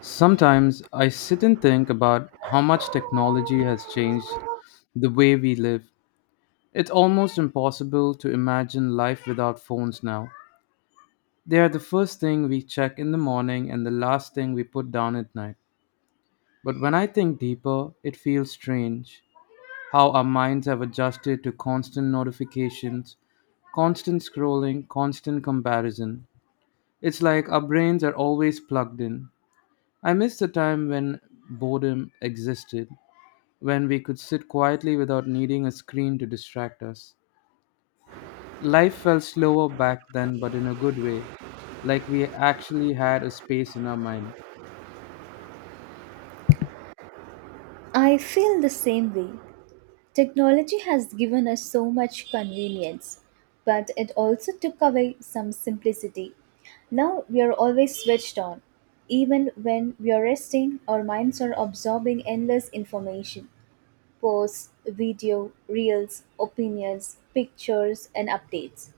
Sometimes I sit and think about how much technology has changed the way we live. It's almost impossible to imagine life without phones now. They are the first thing we check in the morning and the last thing we put down at night. But when I think deeper, it feels strange how our minds have adjusted to constant notifications, constant scrolling, constant comparison. It's like our brains are always plugged in. I miss the time when boredom existed, when we could sit quietly without needing a screen to distract us. Life felt slower back then, but in a good way, like we actually had a space in our mind. I feel the same way. Technology has given us so much convenience, but it also took away some simplicity. Now we are always switched on, even when we are resting, our minds are absorbing endless information posts, video, reels, opinions, pictures, and updates.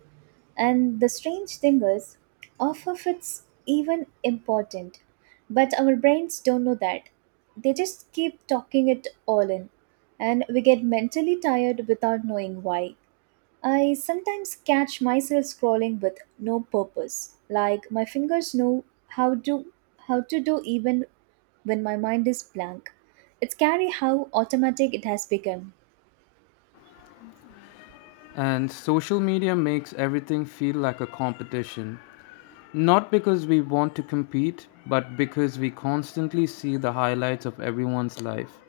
And the strange thing is, half of it's even important. But our brains don't know that. They just keep talking it all in. And we get mentally tired without knowing why. I sometimes catch myself scrolling with no purpose. Like my fingers know how to do even when my mind is blank. It's scary how automatic it has become. And social media makes everything feel like a competition. Not because we want to compete, but because we constantly see the highlights of everyone's life.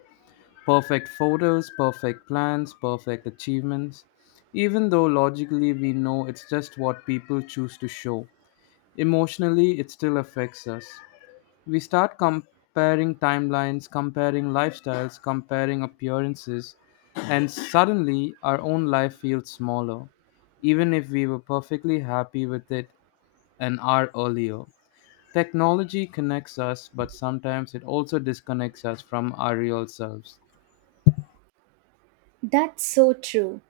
Perfect photos, perfect plans, perfect achievements, even though logically we know it's just what people choose to show. Emotionally, it still affects us. We start comparing timelines, comparing lifestyles, comparing appearances, and suddenly our own life feels smaller, even if we were perfectly happy with it an hour earlier. Technology connects us, but sometimes it also disconnects us from our real selves. That's so true.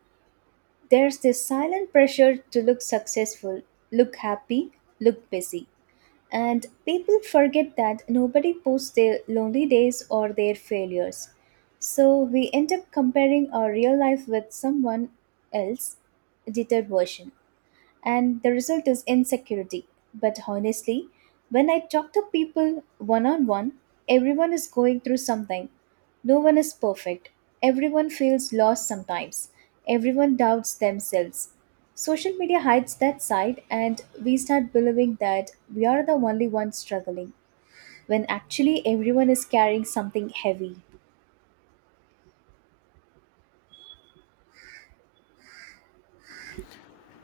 There's this silent pressure to look successful, look happy, look busy. And people forget that nobody posts their lonely days or their failures. So we end up comparing our real life with someone else edited version and the result is insecurity. But honestly, when I talk to people one on one, everyone is going through something. No one is perfect. Everyone feels lost sometimes. Everyone doubts themselves. Social media hides that side, and we start believing that we are the only ones struggling, when actually everyone is carrying something heavy.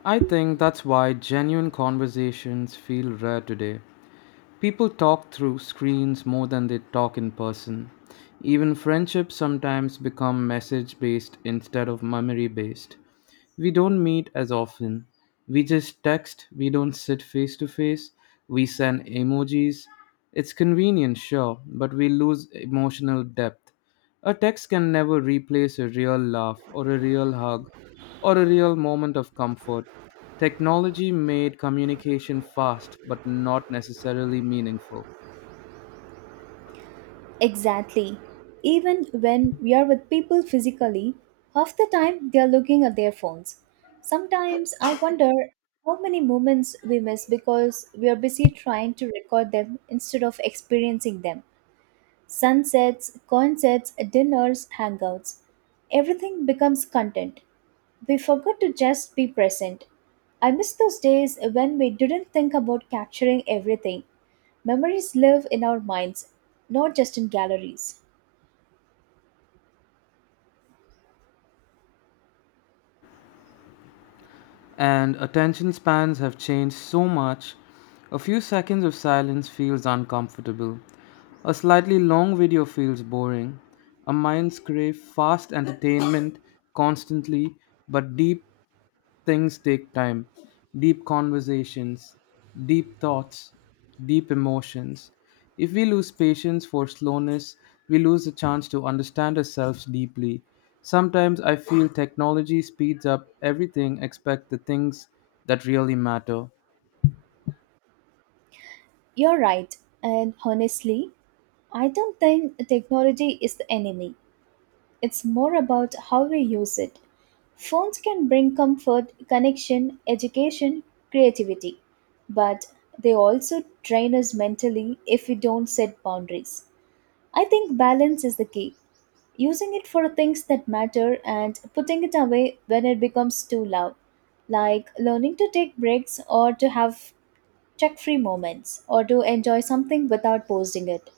I think that's why genuine conversations feel rare today. People talk through screens more than they talk in person. Even friendships sometimes become message based instead of memory based. We don't meet as often. We just text, we don't sit face to face, we send emojis. It's convenient, sure, but we lose emotional depth. A text can never replace a real laugh or a real hug or a real moment of comfort. Technology made communication fast but not necessarily meaningful. Exactly. Even when we are with people physically, half the time they are looking at their phones. Sometimes I wonder how many moments we miss because we are busy trying to record them instead of experiencing them. Sunsets, concerts, dinners, hangouts. Everything becomes content. We forgot to just be present. I miss those days when we didn't think about capturing everything. Memories live in our minds, not just in galleries. And attention spans have changed so much, a few seconds of silence feels uncomfortable. A slightly long video feels boring. Our minds crave fast entertainment constantly, but deep things take time. Deep conversations, deep thoughts, deep emotions. If we lose patience for slowness, we lose the chance to understand ourselves deeply. Sometimes I feel technology speeds up everything except the things that really matter. You're right. And honestly, I don't think technology is the enemy. It's more about how we use it. Phones can bring comfort, connection, education, creativity, but they also drain us mentally if we don't set boundaries. I think balance is the key. Using it for things that matter and putting it away when it becomes too loud, like learning to take breaks or to have tech free moments or to enjoy something without posting it.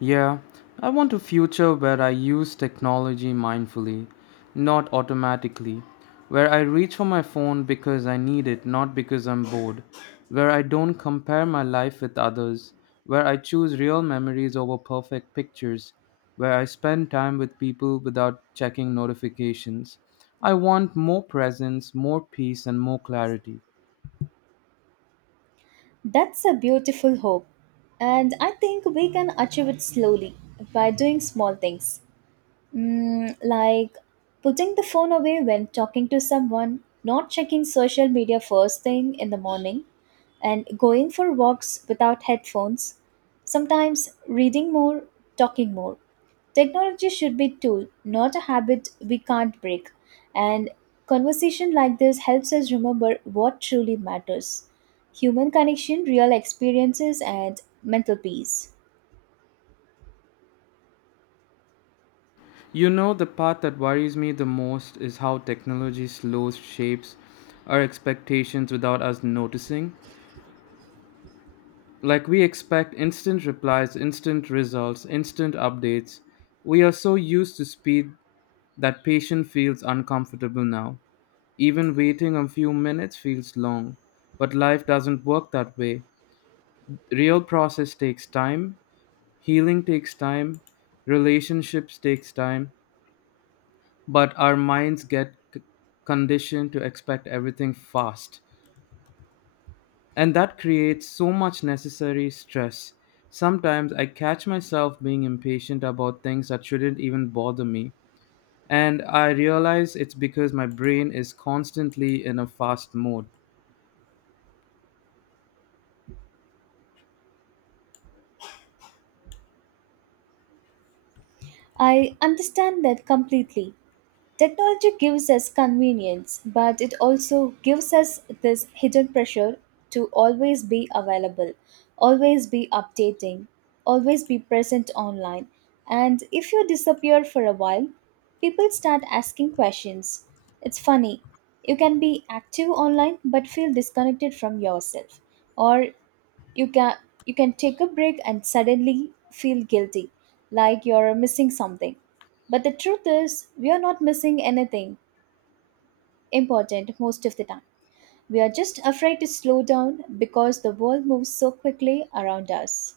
Yeah, I want a future where I use technology mindfully, not automatically, where I reach for my phone because I need it, not because I'm bored, where I don't compare my life with others, where I choose real memories over perfect pictures, where I spend time with people without checking notifications. I want more presence, more peace, and more clarity. That's a beautiful hope. And I think we can achieve it slowly by doing small things. Like putting the phone away when talking to someone, not checking social media first thing in the morning, and going for walks without headphones, sometimes reading more, talking more. Technology should be tool, not a habit we can't break. And conversation like this helps us remember what truly matters. Human connection, real experiences and mental peace. You know, the part that worries me the most is how technology slows shapes our expectations without us noticing. Like, we expect instant replies, instant results, instant updates. We are so used to speed that patience feels uncomfortable now. Even waiting a few minutes feels long. But life doesn't work that way. Real process takes time, healing takes time, relationships takes time, but our minds get conditioned to expect everything fast, and that creates so much necessary stress. Sometimes I catch myself being impatient about things that shouldn't even bother me, and I realize it's because my brain is constantly in a fast mode. I understand that completely. Technology gives us convenience, but it also gives us this hidden pressure to always be available, always be updating, always be present online. And if you disappear for a while, people start asking questions. It's funny. You can be active online but feel disconnected from yourself. Or you can you can take a break and suddenly feel guilty, like you're missing something. But the truth is, we are not missing anything important most of the time. We are just afraid to slow down because the world moves so quickly around us.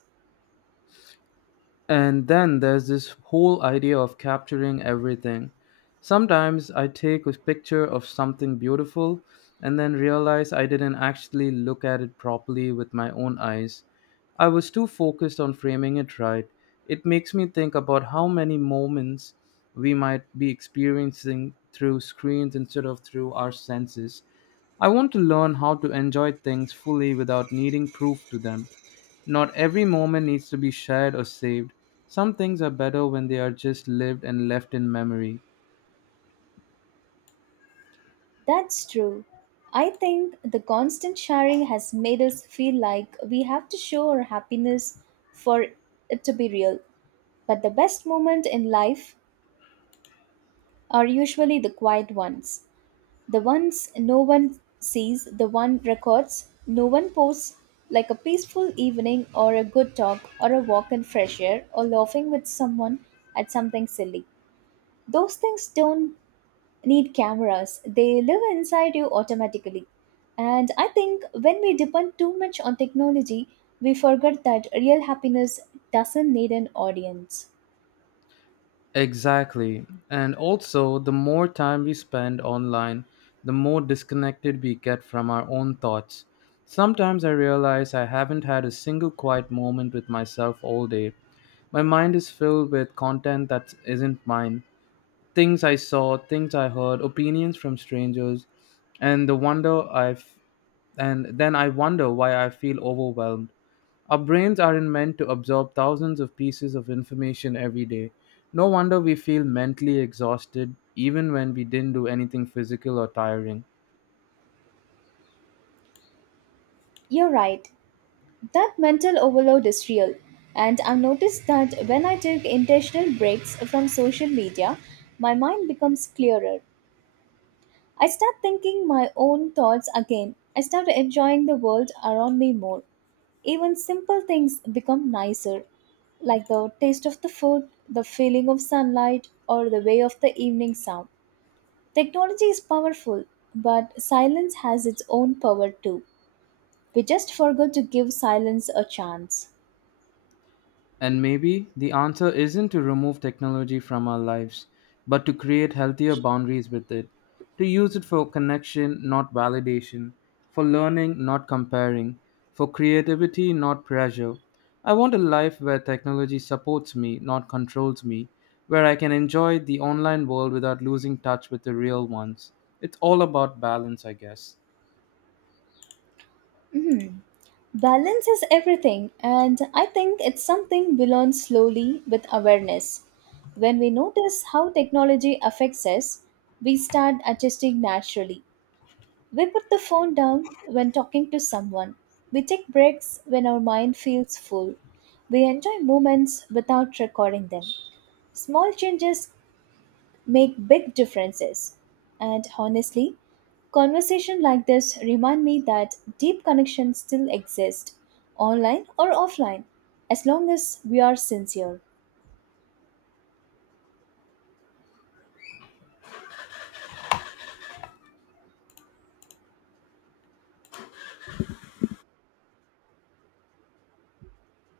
And then there's this whole idea of capturing everything. Sometimes I take a picture of something beautiful and then realize I didn't actually look at it properly with my own eyes. I was too focused on framing it right. It makes me think about how many moments we might be experiencing through screens instead of through our senses. I want to learn how to enjoy things fully without needing proof to them. Not every moment needs to be shared or saved. Some things are better when they are just lived and left in memory. That's true. I think the constant sharing has made us feel like we have to show our happiness for it to be real. But the best moments in life are usually the quiet ones. The ones no one sees, the one records, no one posts, like a peaceful evening or a good talk or a walk in fresh air or laughing with someone at something silly. Those things don't need cameras, they live inside you automatically. And I think when we depend too much on technology, we forget that real happiness doesn't need an audience. Exactly. And also, the more time we spend online, the more disconnected we get from our own thoughts. Sometimes I realize I haven't had a single quiet moment with myself all day. My mind is filled with content that isn't mine, things I saw, things I heard, opinions from strangers, and the wonder I've and then I wonder why I feel overwhelmed. Our brains aren't meant to absorb thousands of pieces of information every day. No wonder we feel mentally exhausted even when we didn't do anything physical or tiring. You're right. That mental overload is real, and I've noticed that when I take intentional breaks from social media, my mind becomes clearer. I start thinking my own thoughts again. I start enjoying the world around me more. Even simple things become nicer, like the taste of the food, the feeling of sunlight, or the way of the evening sound. Technology is powerful, but silence has its own power too. We just forgot to give silence a chance. And maybe the answer isn't to remove technology from our lives, but to create healthier boundaries with it, to use it for connection, not validation, for learning, not comparing, for creativity, not pressure. I want a life where technology supports me, not controls me, where I can enjoy the online world without losing touch with the real ones. It's all about balance, I guess. Mhm. Balance is everything, and I think it's something we learn slowly with awareness. When we notice how technology affects us, we start adjusting naturally. We put the phone down when talking to someone. We take breaks when our mind feels full. We enjoy moments without recording them. Small changes make big differences. And honestly, conversation like this remind me that deep connections still exist online or offline as long as we are sincere.